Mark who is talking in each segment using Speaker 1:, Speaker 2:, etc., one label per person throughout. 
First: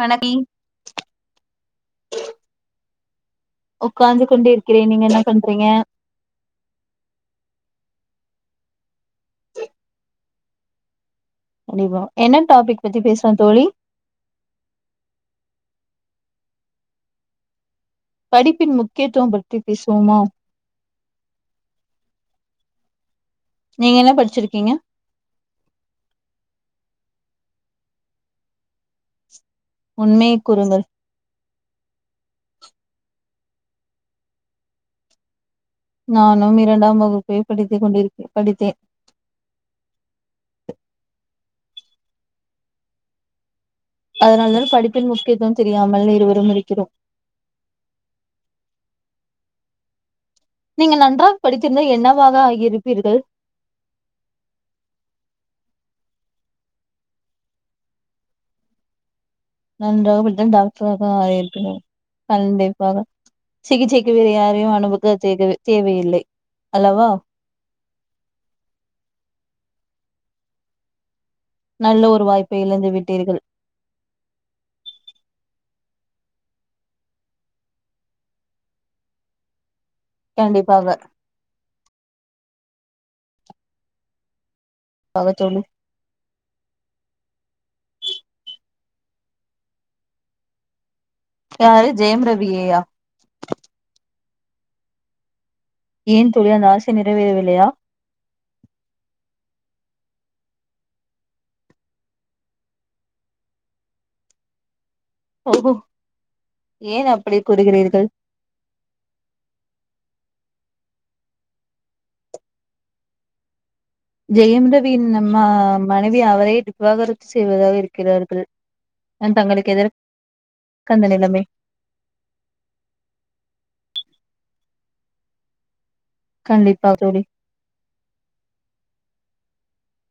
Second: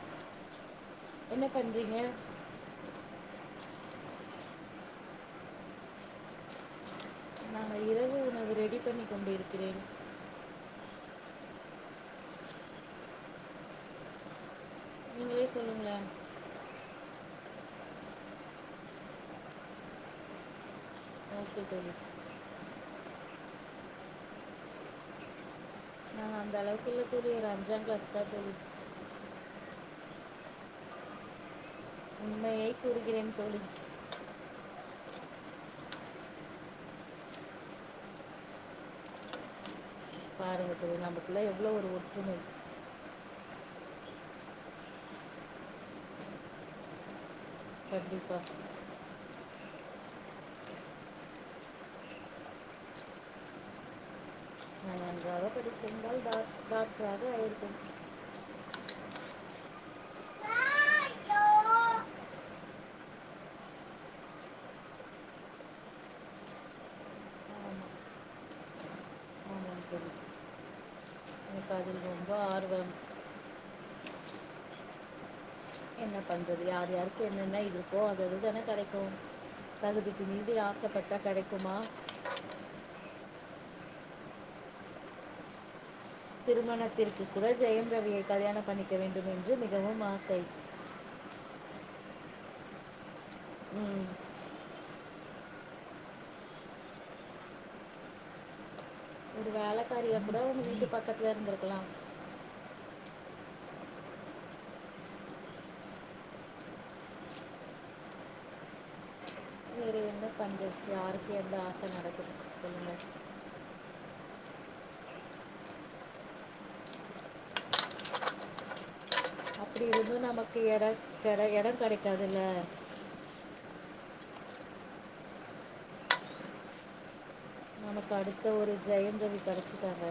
Speaker 1: வணக்கி
Speaker 2: என்ன பண்ணுறீங்க
Speaker 1: உக்காந்து கொண்டு இருக்கிறேன் நீங்க என்ன பண்றீங்க
Speaker 2: நாங்க இரவு உணவு ரெடி பண்ணி கொண்டிருக்கிறேன்
Speaker 1: கண்டிப்பா என்ன டாபிக் பத்தி பேசுவோ தோழி
Speaker 2: நீங்களே சொல்லுங்களே
Speaker 1: படிப்பின் முக்கியத்துவம் பத்தி பேசுவோமா
Speaker 2: ஓகே தோழி
Speaker 1: நீங்க என்ன படிச்சிருக்கீங்க
Speaker 2: நாங்க அந்தளவுக்கு இல்ல தோழி ஒரு அஞ்சாங்க்ளாஸ்தா தோழி
Speaker 1: உண்மைய கூறுங்கள்
Speaker 2: உண்மையை கூறுகிறேன் தோழி
Speaker 1: நானும் இரண்டாம் வகுப்பே படித்து கொண்டிருக்கே படித்தேன்
Speaker 2: பாருங்க தோழி நம்பக்குள்ள எவ்ளோ ஒரு ஒற்றுமை
Speaker 1: அதனால்தான் படிப்பின் முக்கியத்துவம் தெரியாமல் இருவரும் இருக்கிறோ
Speaker 2: கண்டிப்பா
Speaker 1: நீங்க நன்றாக படித்திருந்தா என்னவாக ஆகிருப்பீர்கள்
Speaker 2: நா நன்றாக படித்திருந்தால் டாக் டாக்டராக ஆயிருப்பேன்
Speaker 1: நன்றாக படித்தா டாக்ட்ராக ஆயிரிப்பேனோ கண்டிப்பாக சிகிச்சைக்கு வேறு யாரையு அனுபக சேகவே தேவையில்லை அல்லவா
Speaker 2: நமஸ்காரம்
Speaker 1: நல்ல ஒரு வாய்ப்பை இழந்து
Speaker 2: ஆர்வம்
Speaker 1: விட்டீர்கள்
Speaker 2: என்ன பண்றது யார் யாருக்கு என்னென்ன இருக்கோ அது அது தான கெடைக்கு தகுதிக் கி மீறி
Speaker 1: கண்டிப்பாக
Speaker 2: ஆசப்பட்டா கெடைக்குமா
Speaker 1: பாக தோழி
Speaker 2: திருமணத்திற்கு கூட ஜெயம் ரவியை கல்யாணம் பண்ணிக்க வேண்டும் என்று மிகவும் ஆசை
Speaker 1: யாரு ஜெயம் ரவியையா
Speaker 2: ம்
Speaker 1: ஏன் தோழி அந்த ஆசை நிறைவேறவில்லயா
Speaker 2: ஒரு வேலக்காரியா கூட அவுங்க வீட்டு பக்கத்துல இருந்திருக்கலாம்
Speaker 1: ஓஹோ ஏன் அப்படி கூறுகிறீர்கள்
Speaker 2: வேற என்ன பண்றத் யாருக்கு எந்த ஆச நடக்குது சொல்லுங்க
Speaker 1: ஜெயம் ரவியின் நம்ம மனைவி அவரே டிவ் விவாகரத்து செய்வதாக இருக்கிறார்கள் நான் தங்களுக்கு
Speaker 2: அப்டி
Speaker 1: எதற்கு
Speaker 2: இருந்து நமக்கு எடம்
Speaker 1: அந்த
Speaker 2: கட
Speaker 1: நிலைமை
Speaker 2: எடங் கடைக்காதுல்ல
Speaker 1: கண்டிப்பா தோழி
Speaker 2: நமக்கு அடுத்த ஒரு ஜெயம் ரவி கெடச்சிட்டாங்க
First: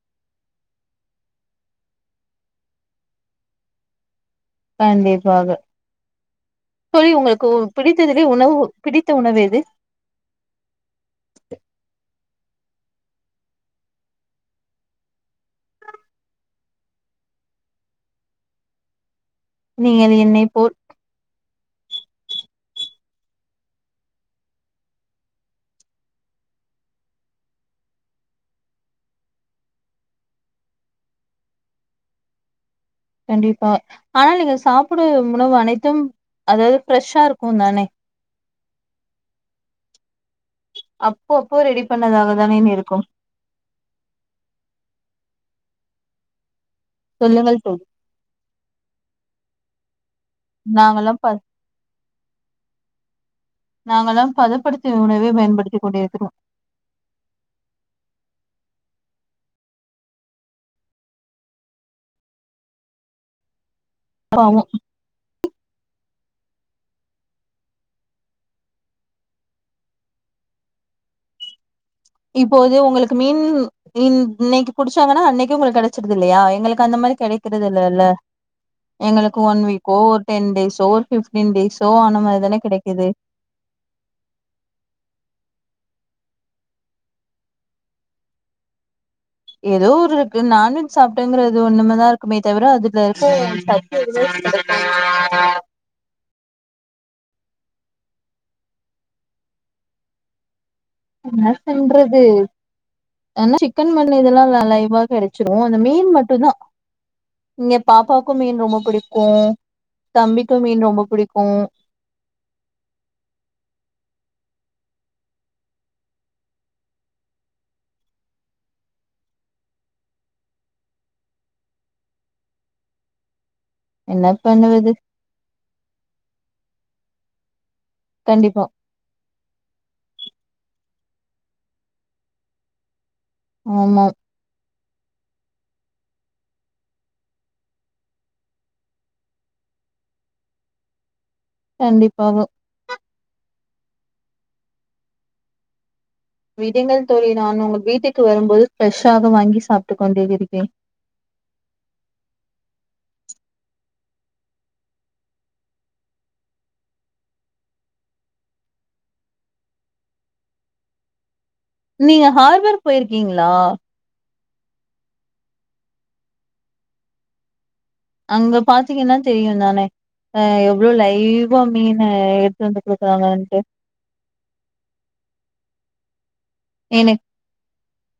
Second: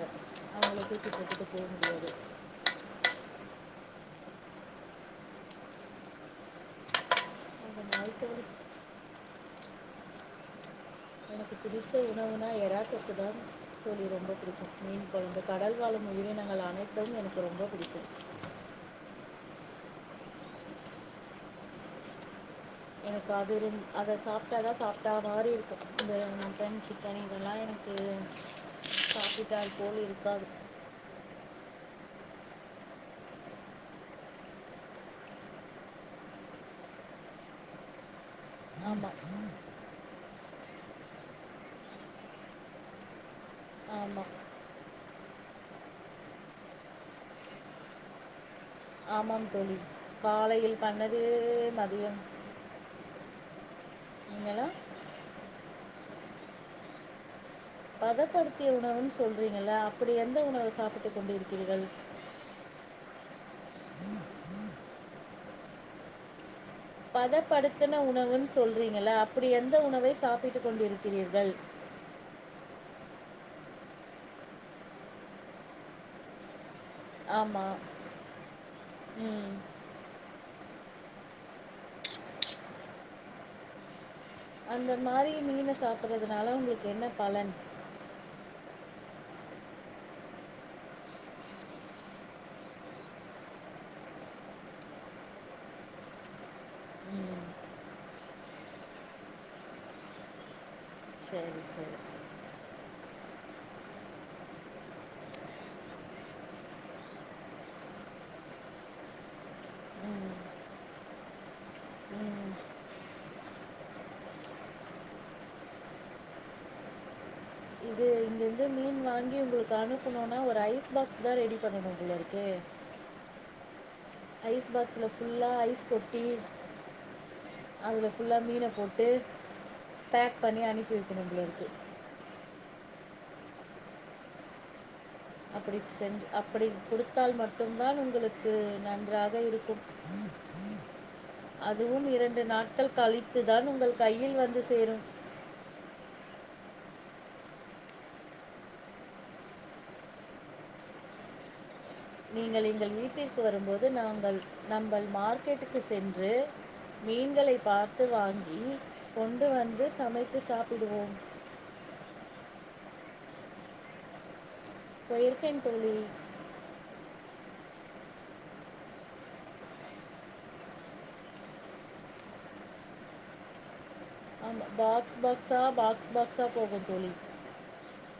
Speaker 2: அவளுக்கு கிட்டத்தட்டு போ முடியாது
Speaker 1: கண்டிப்பாக தோழி உங்களுக்கு
Speaker 2: அந்த
Speaker 1: பிடித்ததுலயே
Speaker 2: நாய்த்தோடு
Speaker 1: உணவு பிடித்த உணவு எது
Speaker 2: எனக்கு பிடித்த உணவுனா எராதொக்கு தா தோழி ரொம்ப புடிக்கு மீன் கொழம்பு கடல் வாழும் உயிரினங்கள் அனைத்தும் எனக்கு ரொம்ப புடிக்கும்
Speaker 1: நீங்கள் என்னை போல்
Speaker 2: எனக்கு அதுந் அத சாப்ட்டா தா சாப்ட்டா மாரி இருக்கு இந்த மட்டன் சிக்கன் இதெல்லா எனக் கு சாப்பிட்டால் போல் இருக்காது
Speaker 1: கண்டிப்பா ஆனா நீங்க சாப்படும் உணவு அனைத்தும் அதாவ்து ஃப்ரெஷ்ஷா இருக்கு தானே
Speaker 2: ஆமா
Speaker 1: அப்பப்போ ரெடி பண்ணதாக தானேன் இருக்கும்
Speaker 2: ஆமா
Speaker 1: சொல்லங்கள் தோழி
Speaker 2: ஆமாம் தோழி காலையில்
Speaker 1: நாங்கெல்லாம்
Speaker 2: பண்ணது
Speaker 1: ப
Speaker 2: மதியம்
Speaker 1: நாங்கெல்லாம்
Speaker 2: நீங்கலா
Speaker 1: பதப்படுத்திய உணவே பயன்டுத்தி கொண்டிருக்கிறோ
Speaker 2: பதப்படுத்திய உணவுன்னு சொல்றீங்கல்ல அப்டி எந்த உணவு சாப்பிட்டு கொண்டிருக்கிறீர்கள்
Speaker 1: ப்ராவு
Speaker 2: பதப்படுத்தன உணவுன்னு சொல்றீங்கல்ல அப்டி எந்த உணவை சாப்பிட்டு கொண்டிருக்கிறீர்கள்
Speaker 1: இப்போது உங்களுக்கு மீன் மீன் இன்னைக்கு புடிச்சாங்கன்னா அன்னைக்கே உங்களுக் கெடச்சிருது இல்லயா எங்களுக்கு அந்த மாரி கெடைக்கறது
Speaker 2: ஆமாம்
Speaker 1: இல்லேல்ல எங்களுக்கு
Speaker 2: ம்
Speaker 1: ஒன் வீக் கோ டென் டேஸோ ஒரு ஃப்ஃப்டீன் டேஸோ ஆன மாரிதான கெடைக்குது
Speaker 2: அந்த மாரி மீன சாப்பறதுனால உங்களுக்கு என்ன பலன்
Speaker 1: எதோ ஒரு இருக்கு நான்வெஜ் சாப்ட்டேங்கறது ஒன்னுமே தா இருக்குமே தவிர அது [inaudible] இருக்காது [inaudible]
Speaker 2: ம்
Speaker 1: என்னா
Speaker 2: சரி சரி
Speaker 1: தின்றது ஆனா சிக்கன் மட்டன் இதெல்லா இல்ல லைவா கெடச்சிரு அந்த மீன் மட்டுதா இங்க பாப்பாக்கு மீன் ரொம்போ புடிக்கு
Speaker 2: ம்,
Speaker 1: தம்பிக்கு மீன் ரொம்போ புடிக்கு
Speaker 2: ம் இது இங்கிருந்து மீன் வாங்கி உங்களுக்கு அனுப்பணுனா ஒரு ஐஸ் பாக்ஸ் தா ரெடி பண்ணணு போலயிருக்கே
Speaker 1: என்ன
Speaker 2: ஐஸ்
Speaker 1: பண்ணுவது
Speaker 2: பாக்ஸ்ல ஃபுல்லா ஐஸ் கொட்டி அதில ஃபுல்லா
Speaker 1: கண்டிப்பா
Speaker 2: மீன போட்டு பேக் பண்ணி அனுப்பி வெக்கணு போல இருக்கு
Speaker 1: ஆமா
Speaker 2: அப்டி சென் அப்டி குடுத்தால் மட்டு தான் உங்களுக்கு நன்றாக இருக்கும் அதுவும்
Speaker 1: கண்டிப்பாக
Speaker 2: இரண்டு நாட்கள் கழித்துதான் உங்கள் கையில் வந்து சேரும்
Speaker 1: விடுங்கள் தோழி நான் உங்க வீட்டுக்கு வரும்போது ஃப்ரெஷ்ஷாக வாங்கி சாப்பிட்டு கொண்டே இருக்கே
Speaker 2: நீங்கள் எங்கள் வீட்டிற்கு வரும்போது நாங்கள் நம்பல் மார்க்கெட்டுக்கு சென்று மீன்களை பார்த்து வாங்கி கொண்டு வந்து சமைத்து சாப்பிடுவோம்
Speaker 1: நீங்க ஹார்பர் போயிருக்கீங்ளா
Speaker 2: போயிருக்கேன் தோழி
Speaker 1: அங்க பாத்தீங்கன்னா தெரியுந்தான அ எவ்ளோ லைவ்வா மீன எடுத்து வந்து குடுக்குறாங்க இங்குட்டு
Speaker 2: பாக்ஸ் பாக்ஸா பாக்ஸ் பாக்ஸா போகும் தோழி
Speaker 1: எனக்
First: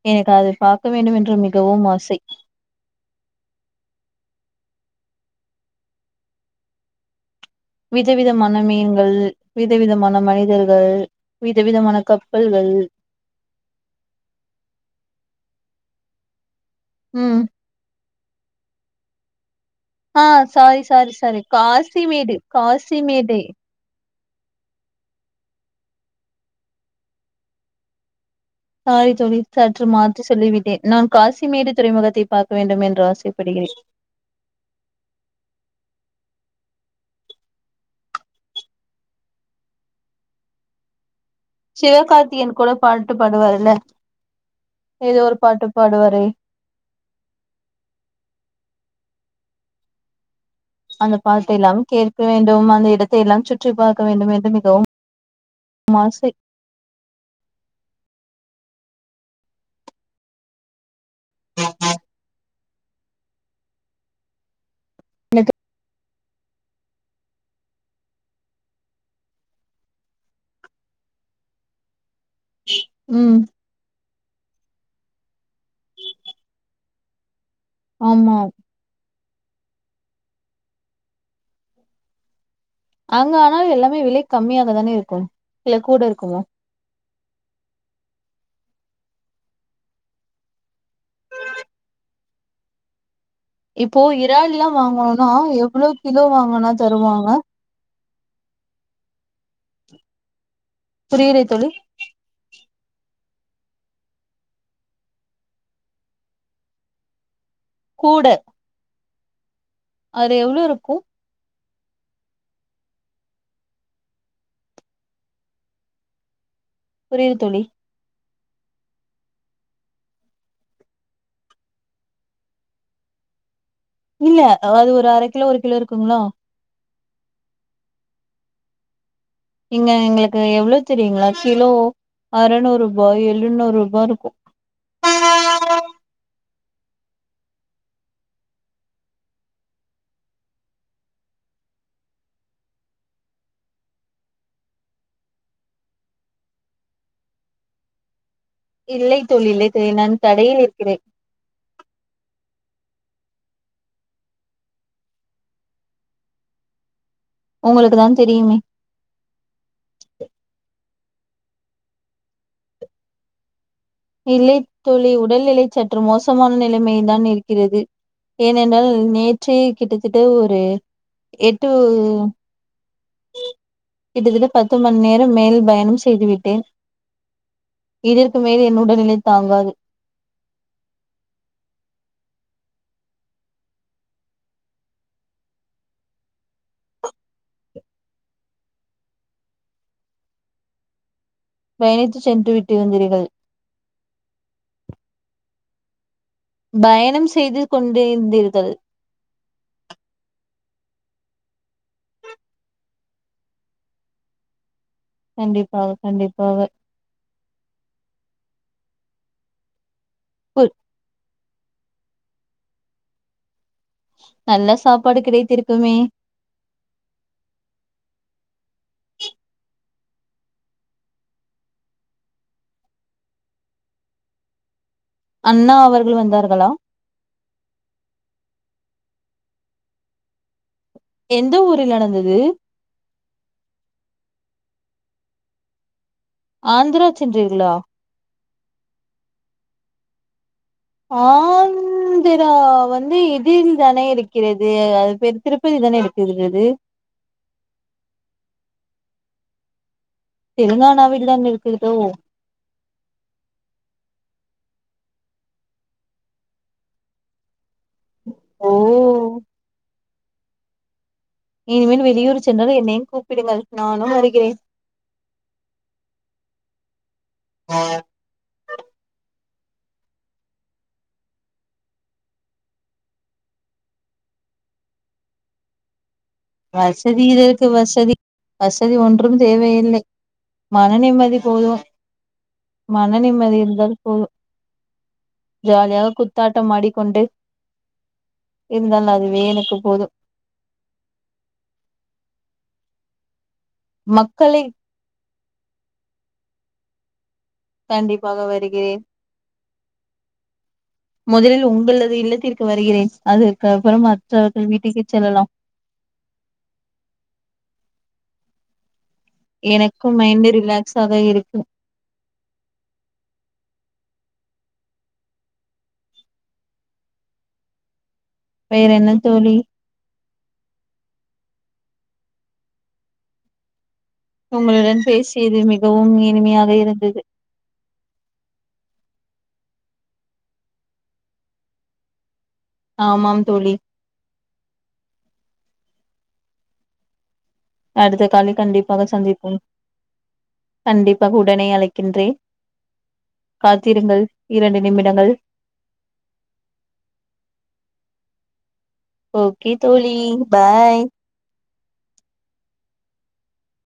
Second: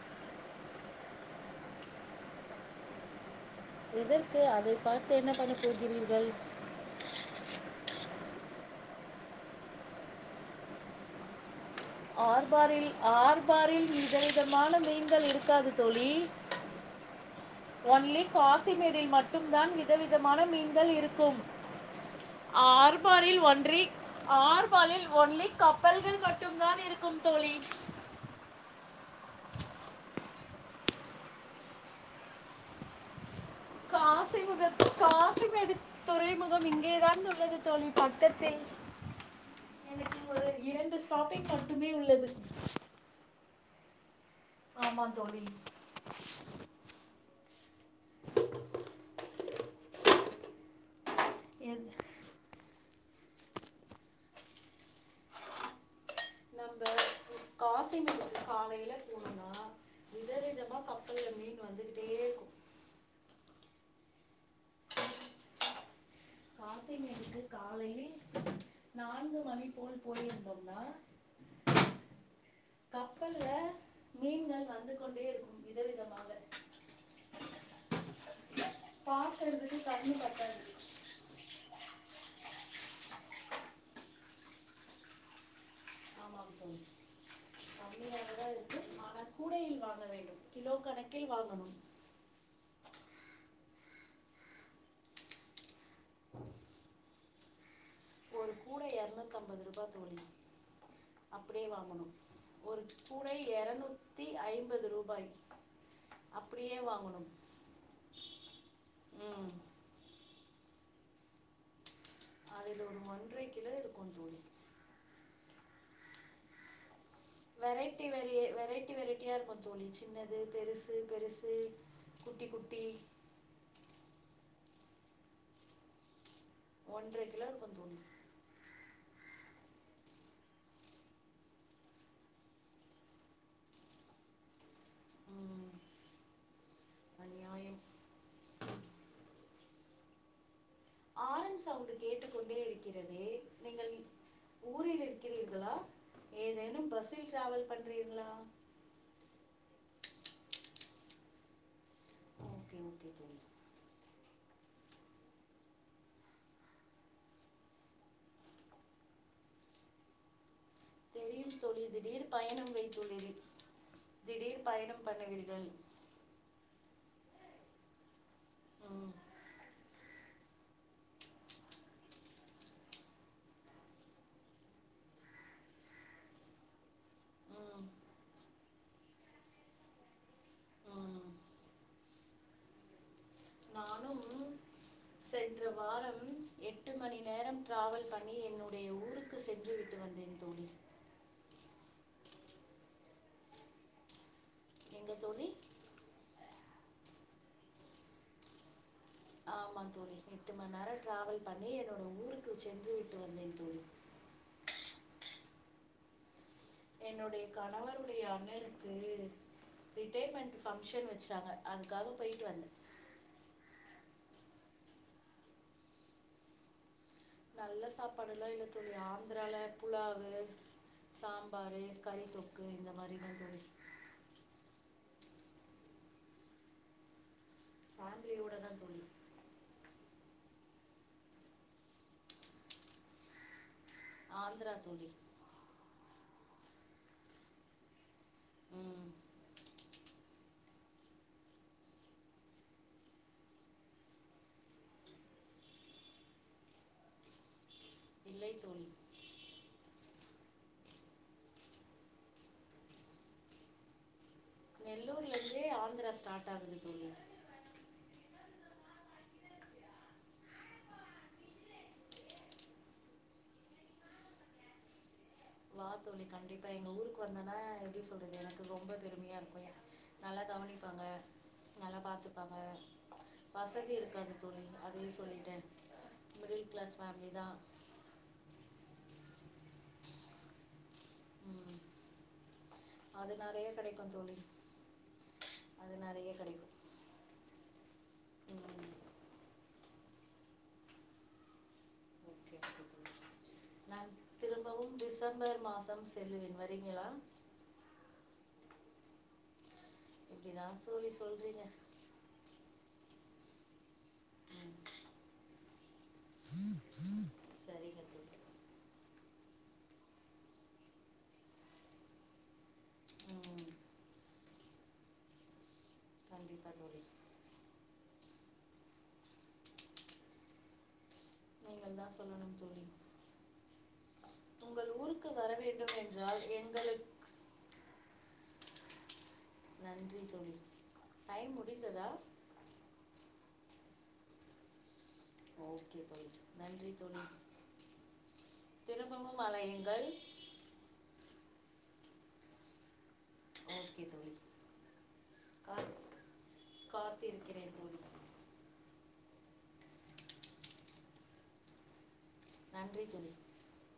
Speaker 1: எனக்கு அதை பார்க்க வேண்டுமென்று மிகவும் ஆசை
Speaker 2: எதற்கு அதை பார்த்து என்ன பண்ணப்போகிறீர்கள்
Speaker 1: விதவிதமான மீன்கள் விதவிதமான மனிதர்கள் வித விதமான
Speaker 2: ஆர்பாரில் ஆர்பாரில் விதவிதமான மீன்கள் இருக்காது தோழி
Speaker 1: ம்
Speaker 2: ஒன்லி காசிமேடில் மட்டும் தான் விற்
Speaker 1: ஆ
Speaker 2: விதவிதமான
Speaker 1: சாரி
Speaker 2: மீன்கள்
Speaker 1: சாரி
Speaker 2: இருக்கும்
Speaker 1: சாரி காசிமேடு காசிமேடு
Speaker 2: ஆர்பாரில் ஒன்றி ஆர்பாலில் ஒன்லி கப்பல்கள் மட்டும் தான் இருக்கும் தோழி
Speaker 1: சாரி தோழி சற்று மாற்றி சொல்லிவிட்டேன் நான் காசிமேடு துறைமுகத்தை பார்க்க வேண்டும் என்று ஆசைப்படுகிறேன்
Speaker 2: காசி முக காசிமேடு துறைமுகம் இங்கேதான் உள்ளது தோழி பக்கத்தில் எனக்கு ஒரு இரண்டு ஷாப்பிங் மட்டுமே உள்ளது
Speaker 1: சிவகார்த்திகேயன் கூட பாட்டு பாடுவாருல்ல
Speaker 2: ஆமாம்
Speaker 1: ஏதோ ஒரு
Speaker 2: தோழி
Speaker 1: பாட்டு பாடுவாரே அந்த பாட்டெல்லாம்
Speaker 2: எஸ்.
Speaker 1: கே வேண்டும் அந்த இடத்தை எல்லாம் சுற்றி பார்க்க வேண்டும் என்று மிகவும் ஆசை
Speaker 2: நம்ப போவோ காசிமேடுக்கு காலையில போணுன்னா விதவிதமா கப்பல்ல மீன் வந்துட்டே இருக்கும்
Speaker 1: என்ன தோ
Speaker 2: காசிமேடுக்கு காலையில் நான்கு மணி போல் போயிருந்தோம்னா
Speaker 1: ம்
Speaker 2: கப்பல்ல மீன்கள் வந்து கொண்டே இருக்கும் விதவிதமாக
Speaker 1: ஆமாம்
Speaker 2: பாக்கறதுக்கு கண்ணு பத்தாது
Speaker 1: அங்க ஆனாலு எல்லாமே விலை கம்மியாக தானே இருக்கும் இல்ல கூட இருக்குமா
Speaker 2: ஆமாம் தோழி கம்மியாகதா இருக்கு ஆனால் கூடையில் வாங்க வேண்டும் கிலோ கணக்கில் வாங்கணும்
Speaker 1: இப்போ இறால்லா வாங்கணும்னா எவ்ளோ கிலோ வாங்குனா தருவாங்க
Speaker 2: ஒரு கூட இரநூத்தம்பது ரூபா தோழி
Speaker 1: புரியுதா
Speaker 2: அப்படியே
Speaker 1: தோழி
Speaker 2: வாங்கனு ஒரு கூடை இரநூத்தி ஐம்பது ரூபாய் அப்படியே வாங்கணும்
Speaker 1: கூட
Speaker 2: ம்
Speaker 1: அது எவ்ளோ இருக்கு
Speaker 2: அதுல ஒரு ஒன்றரை கிலோ இருக்கு தோழி
Speaker 1: புரியுது தோழி
Speaker 2: வெரைட்டி வெரியே வெரைட்டி வெரைட்டியா இருக்கும் தோழி சின்னது பெருசு பெருசு குட்டி குட்டி
Speaker 1: இல்ல அது ஒரு அரக் கிலோ ஒரு கிலோ இருக்குங்களா
Speaker 2: ஒன்றரை கிலோ இருக்கும் தோழி
Speaker 1: இங்க எங்களுக்கு எவ்ளவு தெரியுங்களா கிலோ அறநூறு ரூபா எழுநூறு ரூபா இருக்கு
Speaker 2: ம் அநியாயம் ஆரண் சவுண்டு கேட்டுக்கொண்டே இருக்கிறதே நீங்கள் ஊரில் இருக்கிறீர்களா ஏதேனும் பஸ்ஸில் டிராவல் பண்றீங்ளா
Speaker 1: இல்லை தோழி இல்லை தோழி நான் கடையில் இருக்கிறேன்
Speaker 2: ஓகே ஓகே தோழி
Speaker 1: உங்களுக்கு தான் தெரியுமே
Speaker 2: தெரியும் தோழி திடீர் பயணம் வைத்துள்ளிறே
Speaker 1: இல்லைத் தோழி உடல்நிலை சற்று மோசமான நிலைமையில் தான் இருக்கிறது ஏனென்றால்
Speaker 2: ம்
Speaker 1: நேற்றே கிட்டத்தட்ட ஒரு எட்டு கிட்டத்தட்ட பத்து மண்நேரம் மேல் பயணம் செய்துவிட்டேன்
Speaker 2: ம்
Speaker 1: இதற்கு மேல் என் உடல்நிலை தாங்காது
Speaker 2: ம் நானும் சென்ற வாரம் எட்டு மண்நேரம் ட்ராவல் பண்ணி என்னுடைய ஊருக்கு சென்றுவிட்டு வந்தேன் தோழி
Speaker 1: பயணித்து சென்று விட்டிருந்தீர்கள்
Speaker 2: எங்க தோழி
Speaker 1: பயணம் செய்து கொண்டு இருந்தீர்கள்
Speaker 2: ஆமா தோழி எட்டு மண்நேரம் டிராவல் பண்ணி என்னோட ஊருக்கு சென்று விட்டு வந்தேன் தோழி
Speaker 1: கண்டிப்பாக கண்டிப்பாக
Speaker 2: என்னுடைய கணவருடைய அண்ணனுக்கு ரிட்டையர்மெண்ட் ஃபங்க்ஷன் வச்சாங்க அதுக்காக போயிட்டு வந்த
Speaker 1: நல்ல சாப்பாடு கிடைத்திருக்குமே
Speaker 2: நல்ல சாப்பாடு எல்லா இல்ல தோழி ஆந்திரால புலாவு சாம்பாரு கறி தொக்கு இந்த மாரிதா தோழி
Speaker 1: அண்ணா அவர்கள் வந்தார்களா
Speaker 2: ஃபேமிலியோடதா தோழி
Speaker 1: எந்த ஊரில் நடந்தது
Speaker 2: ஆந்தரா தோழி
Speaker 1: ஆந்தரா சென்றீர்களா
Speaker 2: ம்
Speaker 1: ஆந் ஆந்திரா வந்து இதில் தான இருக்கிறது அது பேர் திருப்பதி தானே இருக்கிறது
Speaker 2: இல்லை தோழி
Speaker 1: தெலுங்கானாவில் தான் இருக்கிறதோ
Speaker 2: நெல்லூர்லருந்தே ஆந்தரா ஸ்டார்ட் ஆகுது தோழி
Speaker 1: ஓ இனிமேனு வெளியூரு சென்றால் என்னையு கூப்பிடுங்கள் நானும் வருகிறேன்
Speaker 2: வா தோழி கண்டிப்பா எங்க ஊருக்கு வந்தன்னா எப்டி சொல்றது எனக்கு ரொம்ப பெருமையா இருக்கு எ நல்லா கவனிப்பாங்க நல்லா பாத்துப்பாங்க வசதி இருக்காது தோழி அதையு சொல்லிட்டே
Speaker 1: வசதி இருக்கு வசதி வசதி ஒன்றும் தேவையில்லை மன நிம்மதி போது
Speaker 2: ம்,
Speaker 1: மன
Speaker 2: அது
Speaker 1: நிம்மதி
Speaker 2: நிறைய
Speaker 1: இருந்தால்
Speaker 2: கிடைக்கும்
Speaker 1: போது
Speaker 2: தோழி அது
Speaker 1: ஜாலியாக
Speaker 2: நிறைய
Speaker 1: குத்தாட்டம்
Speaker 2: கிடைக்கும்
Speaker 1: ஆடிக்கொண்டு
Speaker 2: ம்,
Speaker 1: இருந்தால் அதுவே எனக்கு போது
Speaker 2: ஓகே ஓகே தோழி நான்
Speaker 1: மக்களை
Speaker 2: திரும்பவும் டிசம்பர் மாசம் செல்லுவேன் வரீங்களா
Speaker 1: கண்டிப்பாக வருகிறேன்
Speaker 2: இப்டிதா சோழி சொல்றீங்க
Speaker 1: அது இல்லத்திற் கு வருகிறேன் அதுக்கப்பற மற்றவர்கள்
Speaker 2: ம்
Speaker 1: வீட்டுக்கு செல்லலாம்
Speaker 2: சரிங்க தோழி
Speaker 1: எனக்கு மைண்டு ரிலாக்ஸ் ஆக இருக்கு
Speaker 2: ம் கண்டிப்பா தோழி
Speaker 1: வேறென்ன தோழி
Speaker 2: கள்தா சொல்லணும் தோழி உங்கள்
Speaker 1: உங்களுடன்
Speaker 2: ஊருக்கு வர
Speaker 1: பேசியது
Speaker 2: வேண்டும்
Speaker 1: மிகவும்
Speaker 2: என்றால்
Speaker 1: இனிமையாக
Speaker 2: எங்களுக்கு
Speaker 1: இருந்தது
Speaker 2: நன்றி தோழி டைம் முடிந்ததா
Speaker 1: ஆமாம் தோழி
Speaker 2: ஓகே தோழி நன்றி தோழி
Speaker 1: அடுத்த காலில் கண்டிப்பாக
Speaker 2: திரும்பவும்
Speaker 1: சந்திப்போம்
Speaker 2: அலையுங்கள்
Speaker 1: கண்டிப்பாக உடனே அழைக்கின்றே காத்திருங்கள் இரண்டு நிமிடங்கள்
Speaker 2: காத் காத்திருக்கிறேன் தோழி
Speaker 1: ஓகே தோழி பாய்
Speaker 2: நன்றி தோழி